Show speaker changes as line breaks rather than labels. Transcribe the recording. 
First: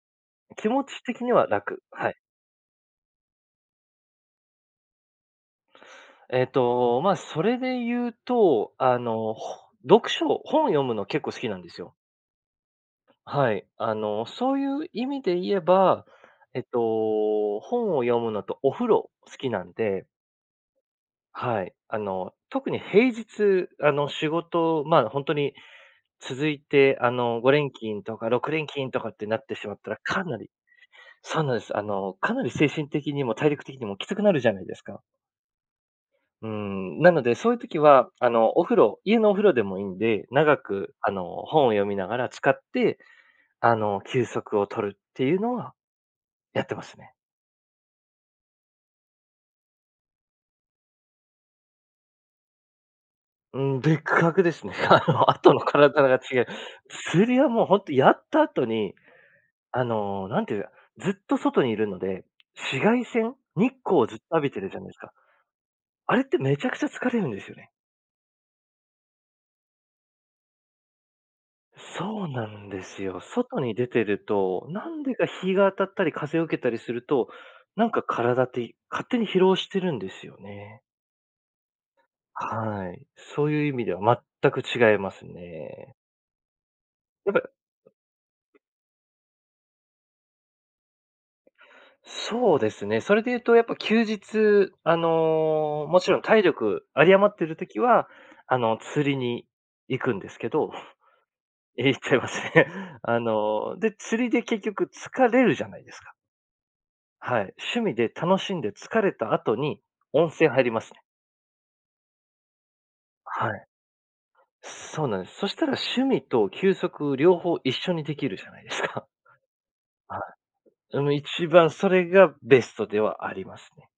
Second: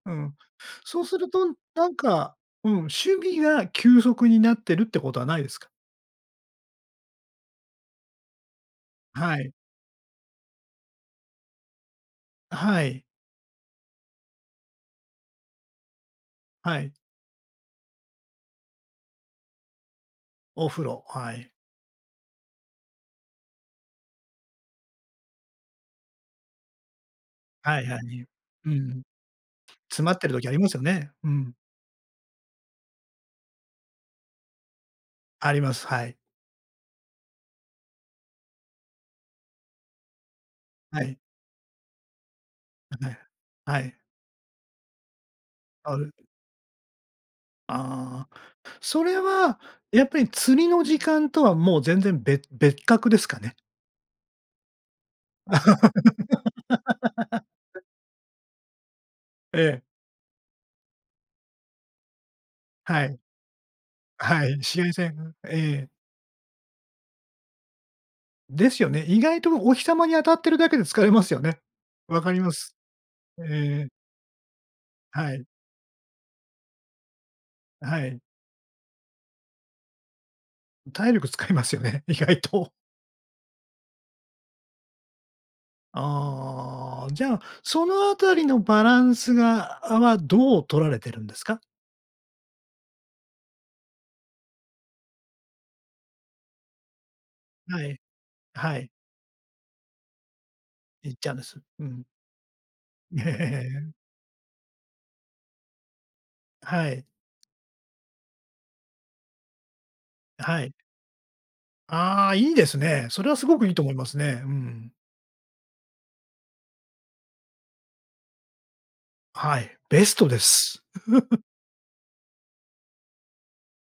うん。
気持
そ
ち
うす
的
る
には
と
楽。
なん
はい。
か、うん、趣味が休息になってるって事はないですか？
えっと、まあ、それで言うと、あの、
はい。
ほ読書本を読むの結構好きなんですよ。
はい。
はい。あの、そういう意味で言えば、えっと、
はい。
本を読むのと、お風呂好きなんで
お風呂、はい。
はい。あの、特に平日、あの仕事、ま、ほんとに続いて、あの、ごれん
はい
き
はい、
んと
に、
か、ろくれん
うんう
きんと
ん。
かってなってしまったら、
詰まっ
か
てる
な
時
り
ありますよね。う
そう
ん。
なんです。あのかなり精神的にも、体力的にもきつくなるじゃないですか。
あります、はい。
うーん、なので、そういう時は、あの、お風呂、家のお風呂でもいんで、長く、
は
あ
い。
の、本を読みながら、浸かっ
あ、
て、
はい。
あ
はい。
の、休息を取るっていうのは、
ある
やってますね。
ああ、それはやっぱり、釣りの時間とはもう全然べ別格ですかね？
うん、別格ですね。あの、後の体が違う釣りは、もうほ んと、やった後に、
ええ。
あの何ていうずっと外にいるので、紫外
はい。
線、日光をずっと浴
は
び
い、
てるじ
紫
ゃない
外
ですか？
線、んええ。
あれって、めちゃくちゃ疲れるんですよね。
ですよね。意外とお日様に当たってるだけで、疲れますよね。分
そう
かり
な
ま
ん
す。
ですよ。外に
え
出
え。
てると、なんでか、
はい。
日が当たったり、風を受けたりすると、なんか
はい。
体ってい勝手に疲労してるんですよね。
体力使いますよね、意外と。
はい。そういう意味では、全く違いますね。
ああ、じ
やっ
ゃ
ぱ
あ、その辺りのバランスが、あわどう取られているんですか？
そうですね。それで言うと、やっぱ休日、あの、勿論体力有り余っている時
はい。
は、あの、
はい。
釣りに行くんですけど。
行っちゃうんです？う
ええ、行っ
ん。
ちゃいますね。あ
え
の、で、
え。
釣りで、結局疲れるじゃないですか。
はい。
はい。趣味で楽しんで疲れた後に、温泉
は
入り
い。
ますね。
ああ、良いですね。それは
は
凄く
い。
良いと思いますね。うん。
そうなんです。そしたら、趣味と休息、両方一緒に出来るじゃないですか。
はい、ベス
はい、
トです。
その、一番それがベストではありますね。